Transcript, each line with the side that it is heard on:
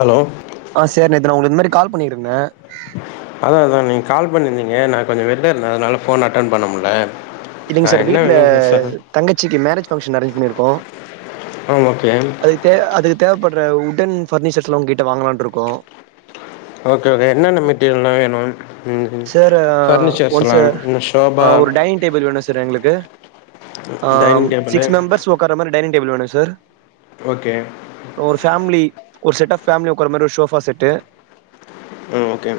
left: hello
right: ஆஹ் sir நேத்து நான் உங்கலுக்கு இந்தமாதிரி கால் பண்ணிருந்தே
left: அதா அதா நீங்க கால் பண்ணிருந்தீங்க நா கொஞ்சொ வெள்ல இருந்த அதனால ஃபோன் அட்டன் பண்ண முடில
right: இல்லைங்க
left: ஆ
right: சார்
left: என்ன
right: வீட்ல
left: வேணும் சார்
right: தங்கச்சிக்கு மேரேஜ் பங்க்ஷன் அரேஞ்ச் பண்ணிருக்கோ
left: ஆ ஓகே
right: அதுக்கு தே அதுக்கு தேவைப்படுற உட்டன் ஃபர்னிச்சர்ஸ்லா உங்க கிட்ட வாங்கலான் இருக்கோ
left: ஓகே என்னென்ன மெட்டீரியல்லா வேணும் ம் ம்
right: சார்
left: ஃபர்னிச்சர்ஸ்ல்லா
right: ஒன்ஸ்
left: ம்
right: ஆ
left: ஷோபா
right: ஒரு டைனிங் டேபிள் வேணு சார் எங்களுக்கு ஆ
left: டைனிங் டேபிளு
right: சிக்ஸ் மெம்பர்ஸ் ஒக்கார்ர மாரி டைனிங் டேபிள் வேணு சார்
left: ஓகே
right: ஒரு ஃபேமிலி ஒரு செட் ஆஃப் ஃபேமிலி உக்கற மாரி ஒரு ஷோஃபா செட்டு
left: ம் ஓகே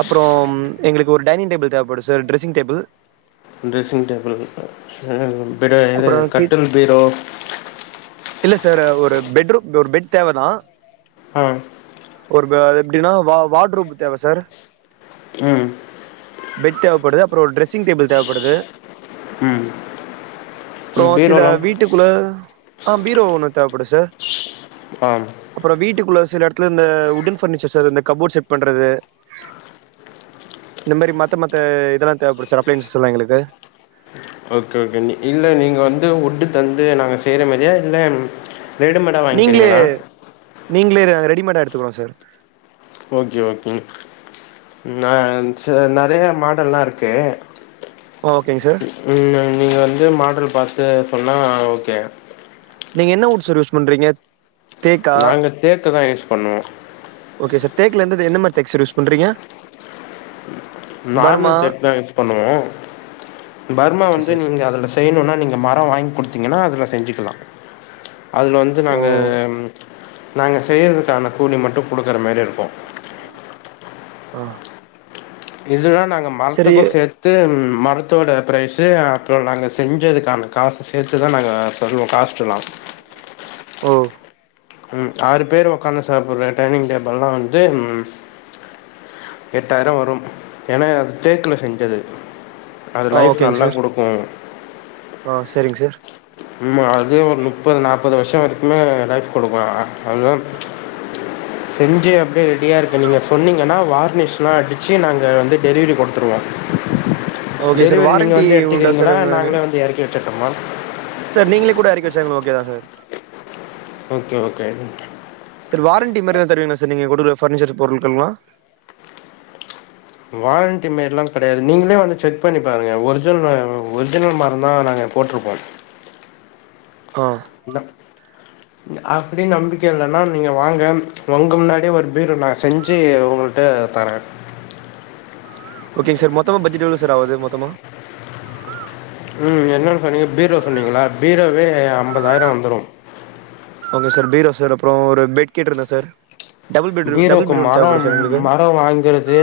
right: அப்புறம் எங்களுக்கு ஒரு டைனிங் டேபிள் தேவைப்படுது sir dressing table
left: dressing table வேற
right: அப்றோ கிட்
left: கட்டில் பீரோ
right: இல்ல சார் ஒரு பெட் ரூம் ஒரு பெட் தேவைதா
left: ஆ
right: ஒரு எப்படின்னா வார்ட் ரூப் தேவை சார்
left: ம்
right: பெட் தேவப்படுது அப்றொ ஒரு டிரெஸ்ஸிங் டேபிள் தேவப்படுது
left: ம்
right: அப்றொ சில
left: பீரோலாம்
right: வீட்டுக்குள்ள ஆ பீரோ ஒண்ணு தேவைப்படுது சார்
left: ஆம்
right: அப்புறம் வீட்டுக்குள்ள சில இடத்துல இந்த உட்டன் ஃபர்னிச்சர் சார் இந்த கபோர்ட் செட் பண்றது இந்த மாரி மத்த மத்த இதெல்லா தேவைப்பட்டுச்சுனா அப்ளையன்ஸ்செல்லா எங்களுக்கு
left: ஓகே ஓகே நீ இல்ல நீங்க வந்து உட்டு தந்து நாங்க செய்ற மாதிரியா இல்ல
right: நீங்ளே நீங்ளே ரெடிமேடா எடுத்துக்கோங்க சார்
left: ஓகே ஓகே நா செர் நெறைய மாடல்லா இருக்கு
right: ஓகேங் சார்
left: ம் நீங்க வந்து மாடல் பாத்து சொன்னா ஓகே
right: நீங்க என்ன வுட் சார் யூஸ் பண்றீங்க தேக்கா
left: நாங்க தேக்குதா யூஸ் பண்ணுவோ
right: ஓகே சார் தேக்குல எந்த மாதிரி தேக்கு சார் யூஸ் பண்றீங்க பர்மா
left: நார்மல் தேக்கு தா யூஸ் பண்ணுவோ பர்மா
right: ஓகே
left: வந்து
right: சார்
left: நீங்க அதுல செய்யணுன்னா நீங்க மரொ வாங் குடுத்தீங்கனா அதுல செஞ்சுக்கலா அதுல வந்து
right: ஓ
left: நாங்க நாங்க செய்யறதுக்கான கூலி மட்டும் கொடுக்குற மாதிரி இருக்கு
right: ஆ
left: இதுன்னா நாங்க
right: சரி
left: மரத்துக்கும் சேர்த்து வந்து மரத்தோட ப்ரைஸு அப்றொ நாங்க செஞ்சதுக்கான காசு சேத்துதா நாங்க சொல்வோ காஸ்ட்லா
right: ஓ
left: ம் ஆறு பேர் ஒக்காந்து சாப்பிட்ற டைனிங் டேபிள்ல்லா வந்து எட்டாயிரொ வரும் ஏனா அது தேக்ல செஞ்சது அது
right: ஆ
left: லைஃப்
right: ஓகேங்க
left: நல்லா
right: சார்
left: குடுக்கு
right: ஆ செரிங்க சார்
left: உம்மா அதுவே ஒரு ணுப்பது நாப்பது வர்ஷோ வதுக்குமே லைஃப் [unintelligible] செஞ்சு அப்டியே ரெடியா இருக்கு நீங்க சொன்னீங்கன்னா வார்னிஷ்லா அடிச்சு நாங்க வந்து டெலிவரி குடுத்துருவோ
right: ஓகே சார்
left: டெலிவரி நீங்க
right: வாரண்டி
left: வந்து
right: உண்டா சார்
left: எடுத்துக்கிறீங்களா
right: உங்க
left: நாங்களே வந்து எறக்கி வச்சற்னுமா
right: சார் நீங்களே கூட எறக்கி வச்சா எங்ளுக் ஓகே தா sir
left: okay okay
right: sir warranty மாரி எதொ தருவிங்ளா சார் நீங்க கொடுக்குற ஃபர்னிச்சர் பொருளுக்கெல்லா
left: வாரண்டி மாரிலா கெடையாது நீங்களே வந்து செக் பண்ணி பாருங்க ஒரிஜினல் ஒரிஜினல் மரந்தா நாங்க போட்டிருப்போ
right: ஆ
left: இந்தா அப்டின்னு நம்பிக்க இல்லன்னா நீங்க வாங்க உங்க முன்னாடியே ஒரு பீரோ நா செஞ்சு உங்களுக் ட தரே
right: ஓகேங்க சார் மொத்தமா பட்ஜெட் எவ்ளோ சார் ஆகுது மொத்தமா
left: ம் என்னென்னு சொன்னீங்க பீரோ சொன்னீங்ளா பீரோவே ஐம்பதாயிர வந்துரு
right: ஓகே சார் பீரோ சார் அப்பறொ ஒரு பெட் கேட்ருந்தே சார் டபுள் பெட் டபுள்
left: பீரோக்கு
right: பெட் ஒன்னு
left: மரம்
right: தேவப்படும் சார் எங்களுக்கு
left: மர வாங்குறது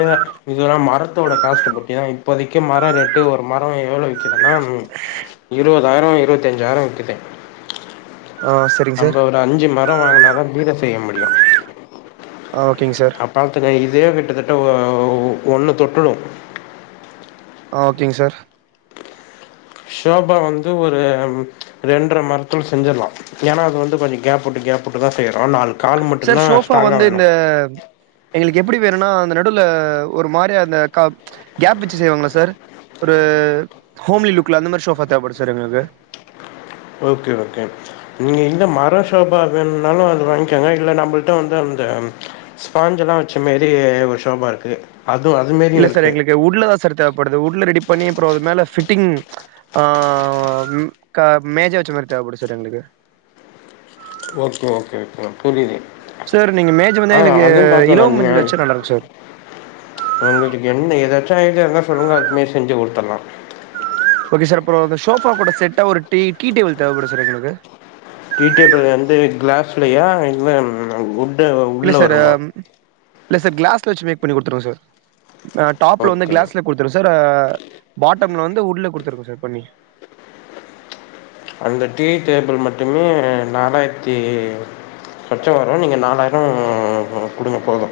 left: இதல்லா மரத்தோட காஸ்ட் பொட்யா இப்போதக்கி மரொ ரேட்டு ஒரு மரொ எவ்ளோ விக் இதுனா இருவதாயிர இருவத்தஞ்சாயிர வித்துட்டே
right: ஓ சேர்
left: நம்ப ஒரு அஞ்சு மர வாங்கினதா பீரோ செய்ய முடியு
right: ஆ ஓகேங் சார்
left: பாத்துக்க இதே கிட்டத்தட்ட ஒன்ன தொட்டுடு
right: ஆ ஓகேங் சார்
left: ஷோஃபா வந்து ஒரு ரெண்டர மரத்துல செஞ்சிர்லா ஏனா அது வந்து கொஞ்ச கேப்விட்டு கேப்விட்டு தா செய்றோ நால்
right: சார் ஷோஃபா வந்து இந்த எங்களுக்கு எப்டி வேணுனா அந்த நடுல ஒரு மாரிய அந்த க கேப் வச்சு செய்வாங்கல சார் ஒரு ஹோம்லி லுக்ல அந்த மாரி ஷோஃபா தேவப்படுத் சார் எங்ளுக்கு
left: ஓகே ஓகே நீங்க இந்த மர சோஃபா வேணுமுனாலு அது வாங்கிகெங்க இல்ல நம்பள்ட்ட வந்து அந்த ஸ்பான்ஞ்சல்லா வச்ச மாரி ஒரு ஷோபா இருக்கு அது அதுவு மாரியு
right: இல்ல சார்
left: இருக்கு
right: எங்களுக்கு வுட்ல தா சார் தேவப்படுது வுட்ல ரெடி பண்ணி அப்பற அது மேல ஃபிட்டிங் அ க மேஜ வச்ச மாரி தேவைப்படு சார் எங்களுக்கு
left: ஓகே ஓகே அ புரிது
right: சார் நீங்க மேஜ வந்து
left: அ
right: எங்களுக்கு
left: அதையு
right: இலவ மஞ்சள் வச்சா நல்லா இருக்கு சார்
left: [unintelligible] உங்களுக்கு என்ன [unintelligible] எதுனா சொல்லுங்க அத இப்மே செஞ்சு குடுத்துட்லா
right: ஓகே சார் அப்பற அந்த ஷோஃபா கூட செட்டா ஒரு டீ டீ டேபிள் தேவைப்படு சார் எங்களுக்கு
left: டீ டேபுள் வந்து கிளாஸ்லையா இல்ல
right: இல்ல
left: உள்ள
right: சார்
left: வருமா
right: இல்ல சார் கிளாஸ்ல வச்சு மேக் பண்ணி குடுத்துருங்க சார் டாப்ல வந்து
left: ஓகே
right: கிளாஸ்ல குடுத்துருங்க சார் பாட்டம்ல வந்து வுட்ல குடுத்துருங்க சார் பண்ணி
left: அந்த டீ டேபிள் மட்டுமே நாலாய்ர்த்தி சொச்சொ வரு நீங்க நாலாயிரொ குடுங்க போது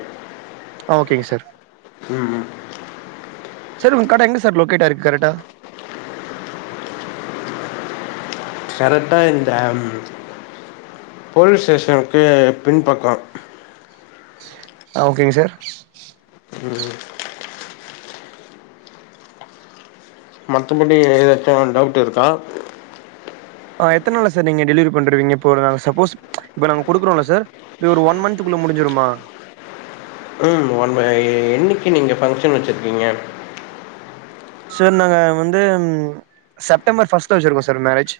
right: ஆ ஓகேங்க சார்
left: ம் ம்
right: சார் உங்க கட எங்க சார் லொக்கேட்டாயிருக்கு கரெட்டா
left: கரெட்டா இந்த போலீஸ் ஸ்டேஷனுக்கு பின்பக்கொ
right: ஆ ஓகேங் சார்
left: ம் மத்தபடி எதாச்சு டவுட் இருக்கா
right: ஆ எத்தன் நாளா சார் நீங்க டெலிவரி பண்ருவீங்க இப்போ நா சப்போஸ் இப்போ நாங்க குடுக்குறோல சார் இது ஒரு ஒன் மந்த்துகுள்ள முடிஞ்சுருமா
left: ம் ஒன் என்னிக்கு நீங்க ஃபங்க்ஷன் வச்ர்க்கீங்க
right: சார் நாங்க வந்து செப்டம்பர் ஃபஸ்ட் வச்சுருக்கோம் சார் மேரேஜ்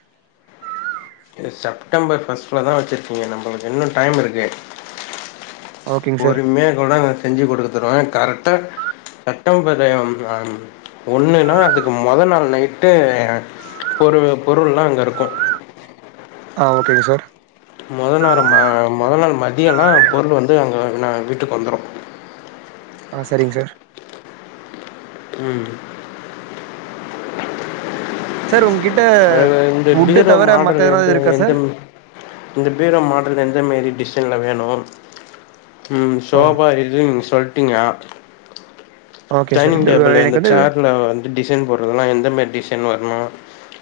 left: இது செப்டம்பர் பர்ஸ்ட்லதா வச்சிருக்கீங்க நம்மளுக்கு இன்னும் டைம் இருக்கு
right: ஓகேங் சார்
left: பொறுமையாக கூட நா செஞ்சு குடுத்துருவேன் கரெக்டா சட்டம் [unintelligible] ஒண்ணுன்னா அதுக்கு மொ நாள் நைட்டு பொரு பொருள்ல்லாம் அங்க இருக்கு
right: ஆ ஓகேங்க சார்
left: மொத நேரம்ம மொதல் நாள் மதியல்லா பொருள் வந்து அங்கு நா வீட்டுக் வந்துரு
right: ஆ சரிங் சார்
left: ம்
right: சார் உங்க்கிட்ட
left: அதுல இந்த பீரோ மாடல் எந்த
right: இருக்கா
left: எந்த
right: சார்
left: இந்த பீரோ மாடல் எந்த மாரி டிசைன்ல வேணு ம்
right: ஆ
left: சோபா இதுன்னு நீங்க சொல்ட்டீங்க
right: ஓகே சார்
left: டைனிங் டேபிள் இந்த
right: எனக்கு வந்து
left: சேர்ல வந்து டிசைன் போட்றுதெல்லா எந்த மேரி டிசைன் வர்ணு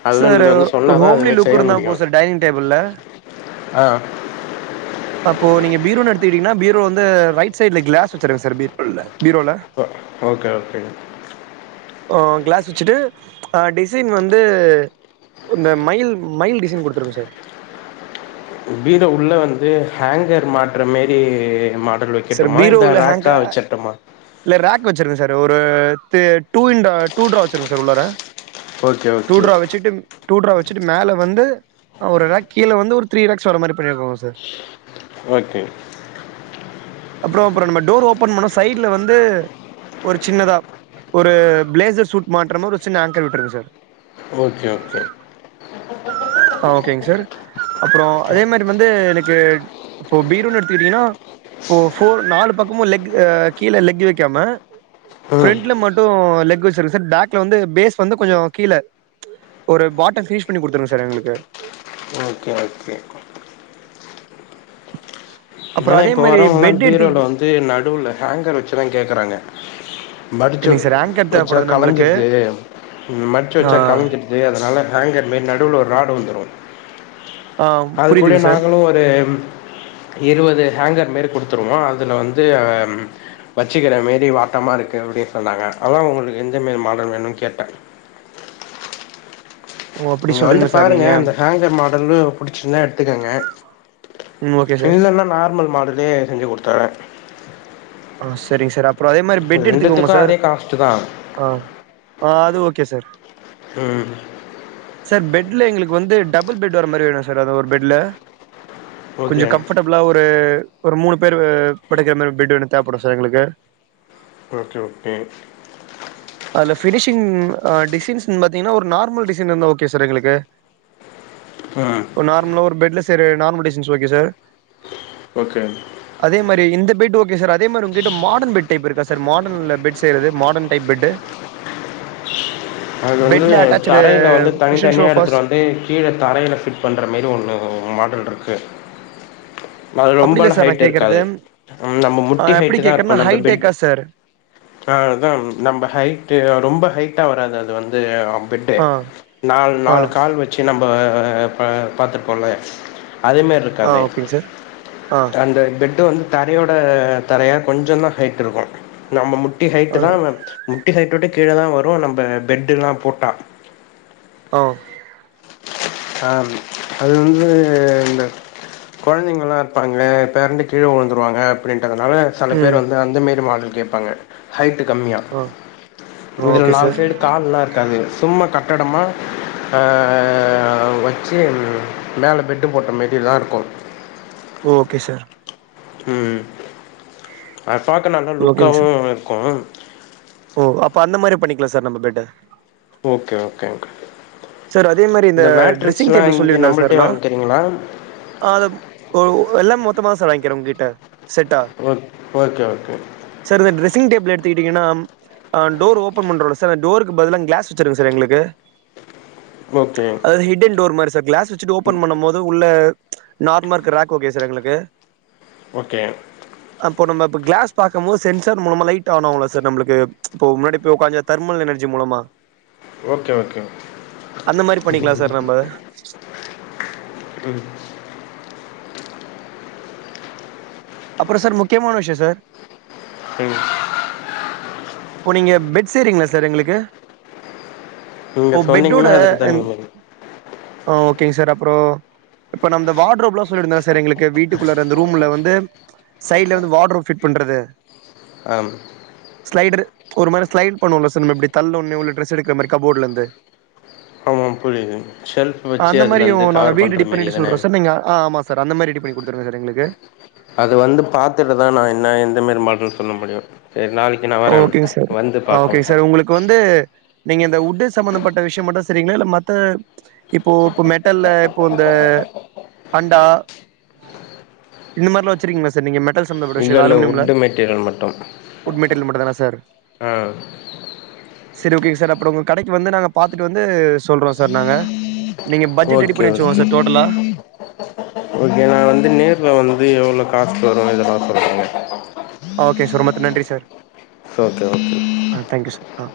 left: அதலாம்
right: சார்
left: நீங்கள் வந்து சொன்னா
right: ஒரு
left: தா
right: ஹோம்லி
left: அதுமா
right: லுக்
left: செய்ய
right: இருந்தா போது
left: முடியும்
right: சார் டைனிங் டேபள்ல
left: ஆ
right: அப்போ நீங்க பீரோனு எடுத்துக்கிட்டீங்கன்னா பீரோ வந்து ரைட் சைட்ல கிளாஸ் வச்சருங்க சார் பீரோல
left: ஓகே ஓகேங்க
right: ஓ கிளாஸ் வச்சுட்டு அ டிசைன் வந்து ஒன்னு மைல் மைல் டிசைன் குடுத்துருங்க சார்
left: வீட உள்ள வந்து ஹேங்கர் மாட்ற மாரி மாடல் வை
right: சார்
left: க்கெட்டுமா
right: பீரோ
left: இந்த
right: உள்ள ஹேங்க
left: ராக்கா வச்சட்டுமா
right: இல்ல ரே் வச்சிருங்க சார் ஒரு த டூ டூ ட்ரா வச்சுருங்க சார் உள்ளற
left: ஓகே
right: டூ
left: ஓகே
right: ட்ரா வச்சுட்டு டூ ட்ரா வச்சுட்டு மேலே வந்து ஒரு ராக் கீழ வந்து ஒரு த்ரீ ராக்ஸ் வர மாரி பண்ணிருக்கோ சார்
left: ஓகே
right: அப்புறம் அப்புறம் நம்ம டோர் ஓபன் பண்ணோ சைட்ல வந்து ஒரு சின்னதா ஒரு பிளேசர் சூட் மாற்றமா ஒரு சின்ன ஆங்கர் விட்ருக்கு சார்
left: ஓகே ஒக்கே
right: ஆ ஓகேங்க சார் அப்றம் அதே மாரி வந்து எனக்கு இப்போ பீரோன்னு எடுத்துக்கிட்டீன்னா இப்போ ஃபோர் நாலு பக்கமு லெக் அ கீழ லெக் வக்காம
left: ம்
right: ஃப்ரண்ட்ல மட்டு ம் லெக் வச்சுர்ர சார் பேக்ல வந்து பேஸ் வந்து கொஞ்ச கீழ ஒரு பாட்டம் பினிஷ் பண்ணி குடுத்துர்ர ஜனங்களுக்கு
left: ஓகே ஓகே
right: அப்புறோ
left: ஏன்னா
right: அதே
left: இப்ப
right: மாரி
left: வரவல்லாம்
right: பெட்
left: பீரோல
right: எடுத்துக்கிட்டு
left: வந்து நடுவுல ஹேங்கர் வச்சுதா கேக்கறாங்க மடிச்சு
right: இல்லைங்க சார் ஆங்கர்
left: வச்சா
right: தேவப்படுது நம்பளுக்கு
left: கலஞ்சிருது மட்ச்சு
right: ஆ
left: வச்சா கலஞ்சிரு எ அது அதனா ஹேங்கர் மாரி நடுல ஒரு ராடு வந்துரும்
right: ஆ
left: அது கூட
right: புரியுதுங்க சார்
left: நாங்களும் ஒரு இருவது ஹேங்கர் மாரி குட்த்துருவோம் அதுல வந்து வச்சுக்கிற மேரி வட்டமா இருக்கு அப்படி சொன்னாங்க அதா உங்குள்க்கு எந்த மீன் மாடல் வேணுன் கேட்ட
right: ஓ அப்டி
left: நீங்க வந்து
right: சொல்றீங்க சார்
left: பாருங்க
right: நீங்க
left: அந்த ஹேங்கர் மா இதல்லா படுச்ச இர்ந்தா எடுத்துக்கங்க
right: ம் ஓகே சார்
left: இல்லன்னா நார்மல் மாடலே செஞ்சி குடுத்தே
right: ஆ சரிங்க சார் அப்றம் அதே மாரி பெட் எடுத்துக்கோங்க
left: ரெண்டுத்துக்கு
right: சார்
left: அதே காஸ்ட்டு தா
right: ஆ ஆ அது ஓகே சார்
left: ம்
right: சார் பெட்ல எங்களுக்கு வந்து டபுள் பெட் வர மாரி வேணு சார் அது ஒரு பெட்ல கொஞ்ச
left: ஓகே
right: கம்ஃபர்டபிளா ஒரு ஒரு மூணு பேர் படுக்கிற மாரி பெட் வேணு தேவைப்படு சார் எங்களுக்கு
left: ஓகே ஓகே
right: அது பினிஷிங் டிசைன்ஸ் பாத்தீங்கன்னா ஒரு நார்மல் டிசைன் இருந்தா ஓகே சார் எங்களுக்கு
left: ம்
right: நார்மலா ஒரு பெட்ல செய்யுற normal designs okay sir
left: okay
right: அதே மாதிரி இந்த பெட்டு ஓகே சார் அதே மாரி உங்கிட்ட மாடன் பெட் டைப் இருக்கா சார் மாடர்ன்லா பெட் செய்யுறது மாடர்ன் டைப் பெட்டு
left: அது வந்து
right: பெட்ல அட்டாச்டு
left: தரையில வந்து தனி
right: குஷன்
left: தனியா
right: சோஃபாஸ்
left: எடுத்துட்டு வந்து கீழ தரையில ஃபிட் பண்ற மாரி ஒன்னு மாடல் இருக்கு அது
right: அப்டி இல்ல
left: ரொம்பலா
right: சார் நா
left: ஹைட்
right: கேக்குறது
left: இருக்காது நம்ம
right: ஆ
left: முட்டி
right: எப்டி
left: ஹைட் தா
right: கேக்குறேன்னா
left: இருக்கு நம்ம பெட்
right: ஹைடெக்கா சார்
left: ஆ அதா நம்ப ஹைட் ரொம்ப ஹைட்டா வராது அது வந்து பெட்
right: ஆ
left: நாலு
right: ஆ
left: நாலு கால் வச்சு வச்சு நம்ப இப்ப பாத்திருக்கோல அதேமாரி இருக்
right: ஆ
left: தவே
right: ஓகேங்க சார் ஆ
left: அந்த பெட் வந்து தரையோட தரையா கொஞ்ச தா ஹைட் இருக்கு நம்ம முட்டி ஹைட்டு
right: ஆ
left: தா முட்டி ஹைட்ட விட கீழதா வரு நம்ம பெட்டு்ல்லா போட்டா
right: ஆ
left: ஆ அது வந்து இந்த கொழந்தைங்கல்லா இருப்பாங்கல பேரண்டு கீழ விழுந்துருவாங்க அப்படின்றதுனால சில பேர்
right: ம்
left: வந்து அந்த மாரி மாடல் கேட்பாங்க ஹைட்டு கம்மியா
right: ஆ ஆ
left: இதுல
right: ஓகே
left: நாலு
right: சார்
left: சைடு கால்லா இருக்காது சும்மா கட்டடமா ஆ வச்சு மேல பெட்டு போட்ட மாரில இருக்கு
right: ஓகே சார்
left: ம் அது பாக்க நல்லா
right: ஓகேங்க சார்
left: லுக்காவும் இருக்கும்
right: ஓ அப்ப அந்த மாரி பண்ணிக்கலா சார் நம்ப பெட்ட
left: ஓகே ஓகேங்க
right: சார் அதே மாரி இந்த ட்ரெஸ்ஸிங்
left: மேட்ரிக்ஸ்லா
right: டேபிள்
left: இங்க
right: சொல்லியிருந்த சார்
left: நம்மள்ட்டயே
right: நா
left: வாங்கிக்கிறீங்களா
right: ஆ அது ஓ எல்லாம் மொத்த சார் வாங்கிக்கிற உங்க கிட்ட செட்டா
left: ஓ ஓகே ஓகே
right: சார் இந்த டிரெஸ்ஸிங் டேபிள் எடுத்துட்டிங்கன்னா டோர் ஓப்பன் பண்ணறோல்ல சார் அந் டோருக்கு பதிலா கிளாஸ் வச்சுருங்க சார் எங்களுக்கு
left: ஓகே
right: அதாவது ஹிட்டன் டோர் மாரி சார் கிளஸ் வச்சிட்டு ஓப்பன் பண்ணுபோது உள்ள நார்மலா ருக்கிற ராக் ஓகே சார் எங்களுக்கு
left: ஓகே
right: அப்போ நம்ம இப்ப கிளாஸ் பார்க்குபோது சென்சார் மூலமா லைட் ஆணாகுல்ல சார் நம்மளுக்கு இப்போ முன்னாடி போய் உட் தர்மல் எனர்ஜி மூலமா
left: ஓகே ஓகே
right: அந்த மாரி பண்ணிக்கலா சார் நம்ப
left: ம்
right: அப்புறம் சார் முக்கியமான விஷய சார்
left: தங்கியூ
right: ஓ நீங்க பெட் செய்றீங்களா சார் எங்களுக்கு
left: நீங்க
right: இப்போ பெட்டோட
left: சொன்னீங்கன்னா அதுக்கு
right: இந்
left: தகுந்த மாரி
right: ஆ ஓகே சார் அப்புற இப்ப நா அந்த வார்ட்ரோப் [unintelligible] சார் எங்களுக்கு வீட்டுக்குள்ள அந்த ரூம்ல வந்து சைட்ல வந்து வார்ட்ரோப் பிட் பண்றது
left: அ
right: ஸ்லைடர் ஒரு மாரி ஸ்லைட் பண்ணோல சார் நம்ம எப்டி தள்ள ஒன்னே உள்ள ட்ரெஸ் எடுக்கிற மாரி கபோ்ட்ல இருந்து
left: ஆமாம் புரியுது ஷெல்ஃப் வச்சு
right: அந்த மாரியு
left: அதுலருந்து
right: நாங்க
left: கவர்
right: வீடு
left: பண்ற
right: ரெடி
left: மாரி
right: பண்ணிட்டு
left: தான
right: சொல்றோ சார் நீங்க ஆ ஆமா சார் அந்த மாரி ரெடி பண்ணி குடுத்துடுங்க சார் எங்களுக்கு
left: அது வந்து பாத்துட்டுதா நா என்ன எந்த மாரி மாடல்ன் சொல்ல முடியு சரி நாளைக்
right: ஓகே சார் ஆ ஓகே சார் உங்களுக் கொண்டு நீங்க இந்த உட்டு சம்பந்தப்பட்ட விஷ்யம் மட்டு செரிங்களா இல்ல மத்த இப்போ இப்ப மெட்டல்ல இப்போ இந்த அண்டா இந்த மார்ல்லா வச்சிருக்கீங்களா சார் நீங்க மெட்டல் சம்பந்தபட்ட விஷ்யம் அலுமினியம்ல
left: பட்டியல் மட்டும்
right: தில் மட்டு தானா சார் சரி ஓகேங் சார் அப்புறம் உங்க கடைக்கு வந்து நாங்க பாத்துட்டு வந்து சொல்றோ சார் நாங்க நீங்க பட்ஜெட் ரெடி
left: ஓகே
right: பண்ணி வச்சுகோங்
left: ஓகே
right: சார் டோட்டலா
left: ஓகே நா வந்து நேர்ல் வந்து எவ்ளோ காஸ்ட் வரு இத கம்பேர் பண்ண
right: ஓகே சார் உமக்கு நன்றி சார்
left: ஓகே ஓகே
right: ஆ தேங்க்யூ சார் ஆ